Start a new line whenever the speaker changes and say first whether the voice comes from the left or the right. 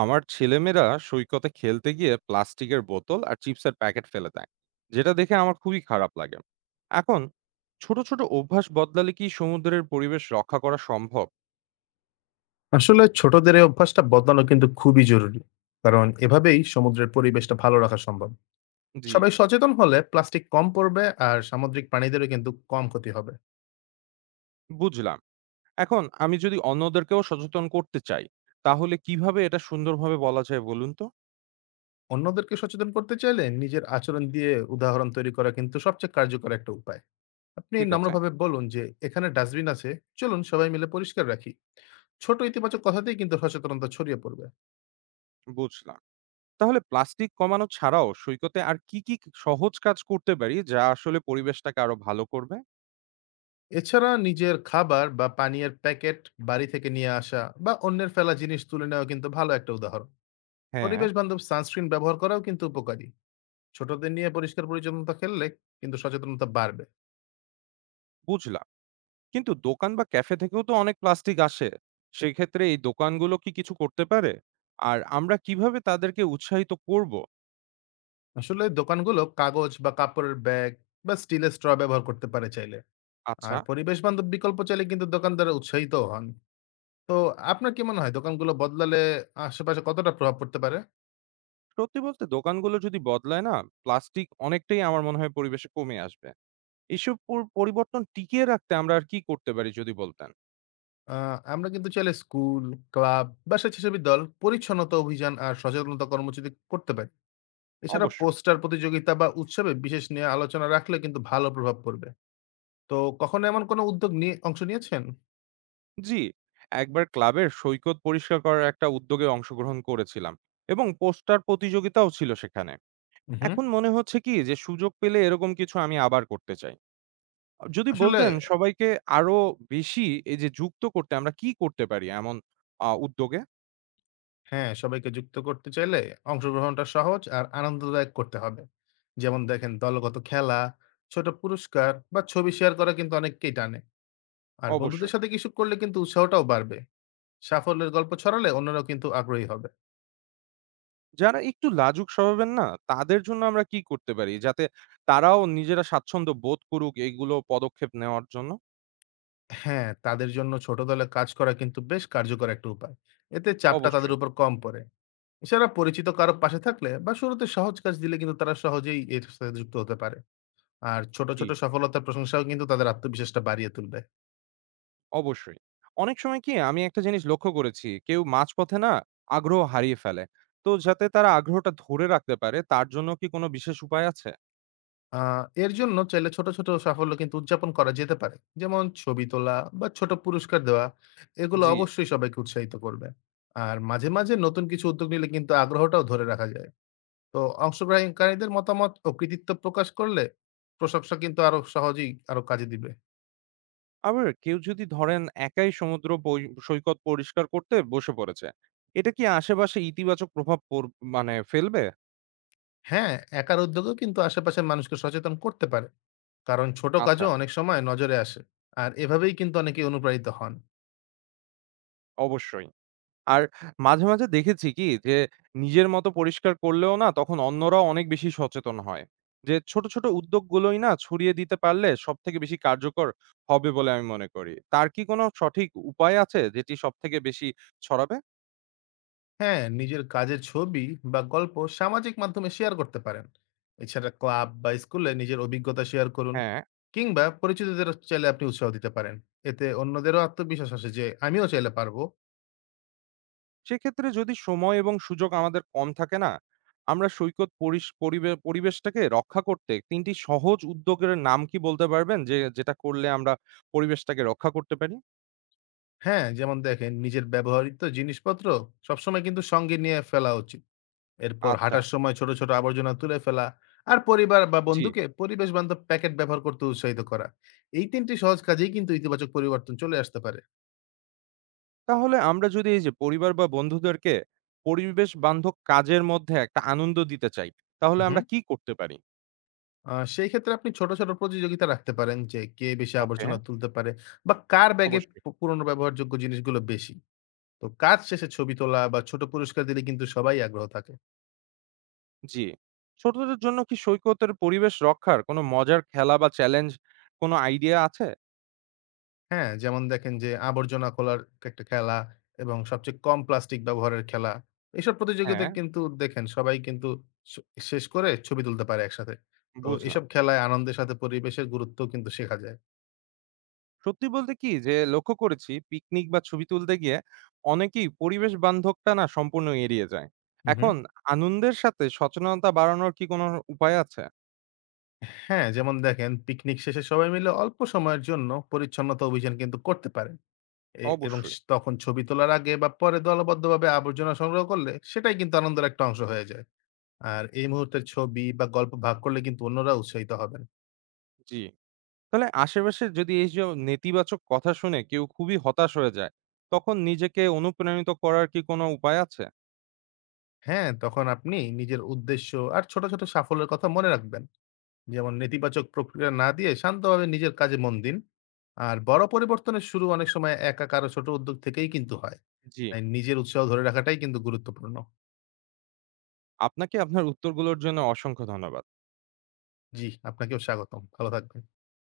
right: আমার ছেলেমেয়েরা সৈকতে খেলতে গিয়ে প্লাস্টিকের বোতল আর চিপসের প্যাকেট ফেলে দেয়, যেটা দেখে আমার খুবই খারাপ লাগে। এখন ছোট ছোট অভ্যাস বদলালে কি সমুদ্রের পরিবেশ রক্ষা করা সম্ভব?
left: আসলে ছোটদের এই অভ্যাসটা বদলানো কিন্তু খুবই জরুরি। কারণ এভাবেই সমুদ্রের পরিবেশটা ভালো রাখা সম্ভব।
right: জি।
left: সবাই সচেতন হলে প্লাস্টিক কম পড়বে আর সামুদ্রিক প্রাণীদেরও কিন্তু কম ক্ষতি হবে।
right: বুঝলাম। এখন আমি যদি অন্যদেরকেও সচেতন করতে চাই, তাহলে কিভাবে এটা সুন্দরভাবে বলা যায় বলুন তো।
left: অন্যদেরকে সচেতন করতে চাইলে নিজের আচরণ দিয়ে উদাহরণ তৈরি করা কিন্তু সবচেয়ে কার্যকর একটা উপায়। আপনি
right: ঠিক আছে।
left: নম্রভাবে বলুন যে এখানে ডাস্টবিন আছে, চলুন সবাই মিলে পরিষ্কার রাখি। ছোট ইতিবাচক কথাতেই কিন্তু সচেতনতা ছড়িয়ে পড়বে।
right: বুঝলাম। তাহলে প্লাস্টিক কমানো ছাড়াও সৈকতে আর কি কি সহজ কাজ করতে পারি, যা আসলে পরিবেশটাকে আরো ভালো করবে?
left: এছাড়া নিজের খাবার বা পানীয়ের প্যাকেট বাড়ি থেকে নিয়ে আসা বা অন্যের ফেলা জিনিস তুলে নেওয়া কিন্তু ভালো একটা উদাহরণ।
right: হ্যাঁ।
left: পরিবেশ বান্ধব সানস্ক্রিন ব্যবহার করাও কিন্তু উপকারী। ছোটদের নিয়ে পরিষ্কার পরিচ্ছন্নতা খেললে কিন্তু সচেতনতা বাড়বে।
right: বুঝলাম। কিন্তু দোকান বা ক্যাফে থেকেও তো অনেক প্লাস্টিক আসে। সেক্ষেত্রে এই দোকানগুলো কি কিছু করতে পারে? আর আমরা কিভাবে তাদেরকে উৎসাহিত করব?
left: আসলে দোকানগুলো কাগজ বা কাপড়ের ব্যাগ বা স্টিলের স্ট্র ব্যবহার করতে পারে চাইলে।
right: আচ্ছা।
left: আর পরিবেশ বান্ধব বিকল্প চাইলে কিন্তু দোকানদার উৎসাহিত হন। তো আপনার কি মনে হয় দোকানগুলো বদলালে আশেপাশে কতটা প্রভাব পড়তে পারে?
right: সত্যি বলতে দোকানগুলো যদি বদলায় না, প্লাস্টিক অনেকটাই আমার মনে হয় পরিবেশে কমে আসবে। এসব পরিবর্তন টিকিয়ে রাখতে আমরা আর কি করতে পারি যদি বলতেন?
left: আমরা কিন্তু চাইলে স্কুল, ক্লাব বা স্বেচ্ছাসেবী দল পরিচ্ছন্নতা অভিযান আর সচেতনতা কর্মসূচি করতে পারি। এছাড়া
right: অবশ্যই।
left: পোস্টার প্রতিযোগিতা বা উৎসবে বিশেষ নিয়ে আলোচনা রাখলে কিন্তু ভালো প্রভাব পড়বে। তো কখনো এমন কোনো উদ্যোগ নিয়ে অংশ নিয়েছেন?
right: জি, একবার ক্লাবের সৈকত পরিষ্কার করার একটা উদ্যোগে অংশগ্রহণ করেছিলাম এবং পোস্টার প্রতিযোগিতাও ছিল সেখানে।
left: উ হু।
right: এখন মনে হচ্ছে কি যে সুযোগ পেলে এরকম কিছু আমি আবার করতে চাই। যদি
left: আসলে
right: বলতেন সবাইকে আরো বেশি এই যে যুক্ত করতে আমরা কি করতে পারি এমন উদ্যোগে?
left: হ্যাঁ, সবাইকে যুক্ত করতে চাইলে অংশগ্রহণটা সহজ আর আনন্দদায়ক করতে হবে। যেমন দেখেন দলগত খেলা, ছোট পুরস্কার বা ছবি শেয়ার করা কিন্তু অনেককেই টানে। আর বন্ধুদের
right: অবশ্যই।
left: সাথে কিছু করলে কিন্তু উৎসাহটাও বাড়বে। সাফল্যের গল্প ছড়ালে অন্যরাও কিন্তু আগ্রহী হবে।
right: যারা একটু লাজুক স্বভাবের না তাদের জন্য আমরা কি করতে পারি? যাতে তারাও নিজেরা স্বাচ্ছন্দ্য বোধ করুক এইগুলো পদক্ষেপ নেওয়ার জন্য?
left: হ্যাঁ, তাদের জন্য ছোট দলে কাজ করা কিন্তু বেশ কার্যকর একটা উপায়। এতে চাপটা তাদের
right: অবশ্যই।
left: উপর কম পড়ে। এছাড়া পরিচিত কারো পাশে থাকলে বা শুরুতে সহজ কাজ দিলে কিন্তু তারা সহজেই এর সাথে যুক্ত হতে পারে। আর ছোট,
right: জি,
left: ছোট সফলতার প্রশংসাও কিন্তু তাদের আত্মবিশ্বাসটা বাড়িয়ে তুলবে।
right: অবশ্যই। অনেক সময় কি আমি একটা জিনিস লক্ষ্য করেছি, কেউ মাঝপথে না আগ্রহ হারিয়ে ফেলে। তো যাতে তারা আগ্রহটা ধরে রাখতে পারে তার জন্য কি কোনো বিশেষ উপায় আছে?
left: আ এর জন্য চাইলে ছোট, ছোট সাফল্য কিন্তু উদযাপন করা যেতে পারে। যেমন ছবি তোলা বা ছোট পুরস্কার দেওয়া। এগুলো
right: জি।
left: অবশ্যই সবাইকে উৎসাহিত করবে। আর মাঝে, মাঝে নতুন কিছু উদ্যোগ নিলে কিন্তু আগ্রহটাও ধরে রাখা যায়। তো অংশগ্রহণকারীদের মতামত ও কৃতিত্ব প্রকাশ করলে প্রশংসা কিন্তু আরো সহজেই আরো কাজে দিবে।
right: আবার কেউ যদি ধরেন একাই সৈকত পরিষ্কার করতে বসে পড়েছে, এটা কি আশেপাশে ইতিবাচক মানে ফেলবে?
left: হ্যাঁ, একার উদ্যোগেও কিন্তু আশেপাশের মানুষকে সচেতন করতে পারে। কারণ ছোট
right: আচ্ছা।
left: কাজও অনেক সময় নজরে আসে। আর এভাবেই কিন্তু অনেকেই অনুপ্রাণিত হন।
right: অবশ্যই। আর মাঝে মাঝে দেখেছি কি যে নিজের মতো পরিষ্কার করলেও না তখন অন্যরা অনেক বেশি সচেতন হয়, যে ছোট ছোট উদ্যোগগুলোই না ছড়িয়ে দিতে পারলে সব থেকে বেশি কার্যকর হবে বলে আমি মনে করি। তার কি কোনো সঠিক উপায় আছে যেটি সব থেকে বেশি ছড়াবে?
left: হ্যাঁ, নিজের কাজের ছবি বা গল্প সামাজিক মাধ্যমে শেয়ার করতে পারেন। এছাড়া ক্লাব বা স্কুলে নিজের অভিজ্ঞতা শেয়ার করুন।
right: হ্যাঁ।
left: কিংবা পরিচিতদের চাইলে আপনি উৎসাহ দিতে পারেন। এতে অন্যদেরও আত্মবিশ্বাস আসে যে আমিও চাইলে পারবো।
right: সেক্ষেত্রে যদি সময় এবং সুযোগ আমাদের কম থাকে না, আমরা সৈকত পরিবেশটাকে রক্ষা করতে তিনটি সহজ উদ্যোগের নাম কি বলতে পারবেন, যে যেটা করলে আমরা পরিবেশটাকে রক্ষা করতে পারি?
left: হ্যাঁ, যেমন দেখেন নিজের ব্যবহৃত জিনিসপত্র সবসময় কিন্তু সঙ্গে নিয়ে ফেলা উচিত। এরপর
right: আচ্ছা।
left: হাঁটার সময় ছোট ছোট আবর্জনা তুলে ফেলা। আর পরিবার বা
right: জি।
left: বন্ধুকে পরিবেশ বান্ধব প্যাকেট ব্যবহার করতে উৎসাহিত করা। এই তিনটি সহজ কাজেই কিন্তু ইতিবাচক পরিবর্তন চলে আসতে পারে।
right: তাহলে আমরা যদি এই যে পরিবার বা বন্ধুদেরকে পরিবেশ বান্ধব কাজের মধ্যে একটা আনন্দ দিতে চাই, তাহলে আমরা
left: হুম।
right: কি করতে পারি?
left: সেই ক্ষেত্রে আপনি ছোট, ছোট প্রতিযোগিতা রাখতে পারেন যে কে বেশি
right: ওকে।
left: আবর্জনা তুলতে পারে বা কার ব্যাগে
right: অবশ্যই।
left: পুরনো ব্যবহারযোগ্য জিনিসগুলো বেশি। তো কাজ শেষে ছবি তোলা বা ছোট পুরস্কার দিলে কিন্তু সবাই আগ্রহ থাকে।
right: জি। ছোটদের জন্য কি সৈকতের পরিবেশ রক্ষার কোনো মজার খেলা বা চ্যালেঞ্জ, কোনো আইডিয়া আছে?
left: হ্যাঁ? যেমন দেখেন যে আবর্জনা খোলার একটা খেলা এবং সবচেয়ে কম প্লাস্টিক ব্যবহারের খেলা। এসব প্রতিযোগিতা
right: হ্যাঁ।
left: কিন্তু দেখেন সবাই কিন্তু স শেষ করে ছবি তুলতে পারে একসাথে। তো
right: বুঝলাম।
left: এসব খেলায় আনন্দের সাথে পরিবেশের গুরুত্বও কিন্তু শেখা যায়।
right: সত্যি বলতে কি যে লক্ষ্য করেছি পিকনিক বা ছবি তুলতে গিয়ে অনেকেই পরিবেশ বান্ধবটা না সম্পূর্ণ এড়িয়ে যায়।
left: হু, হু।
right: এখন আনন্দের সাথে সচেতনতা বাড়ানোর কি কোনো উপায় আছে?
left: হ্যাঁ, যেমন দেখেন পিকনিক শেষে সবাই মিলে অল্প সময়ের জন্য পরিচ্ছন্নতা অভিযান কিন্তু করতে পারেন। এ এবং স
right: অবশ্যই।
left: তখন ছবি তোলার আগে বা পরে দলবদ্ধভাবে আবর্জনা সংগ্রহ করলে সেটাই কিন্তু আনন্দের একটা অংশ হয়ে যায়। আর এই মুহূর্তের ছবি বা গল্প ভাগ করলে কিন্তু অন্যরা উৎসাহিত হবেন।
right: জি। তাহলে আশেপাশে যদি এই যে নেতিবাচক কথা শুনে কেউ খুবই হতাশ হয়ে যায়, তখন নিজেকে অনুপ্রাণিত করার কি কোনো উপায় আছে?
left: হ্যাঁ, তখন আপনি নিজের উদ্দেশ্য আর ছোট, ছোট সাফল্যের কথা মনে রাখবেন। যেমন নেতিবাচক প্রক্রিয়া না দিয়ে শান্তভাবে নিজের কাজে মন দিন। আর বড় পরিবর্তনের শুরু অনেক সময় একা কারো ছোট উদ্যোগ থেকেই কিন্তু হয়।
right: জি।
left: তাই নিজের উৎসাহ ধরে রাখাটাই কিন্তু গুরুত্বপূর্ণ।
right: আপনাকে আপনার উত্তরগুলোর জন্য অসংখ্য ধন্যবাদ।
left: জি, আপনাকেও স্বাগতম। ভালো থাকবেন।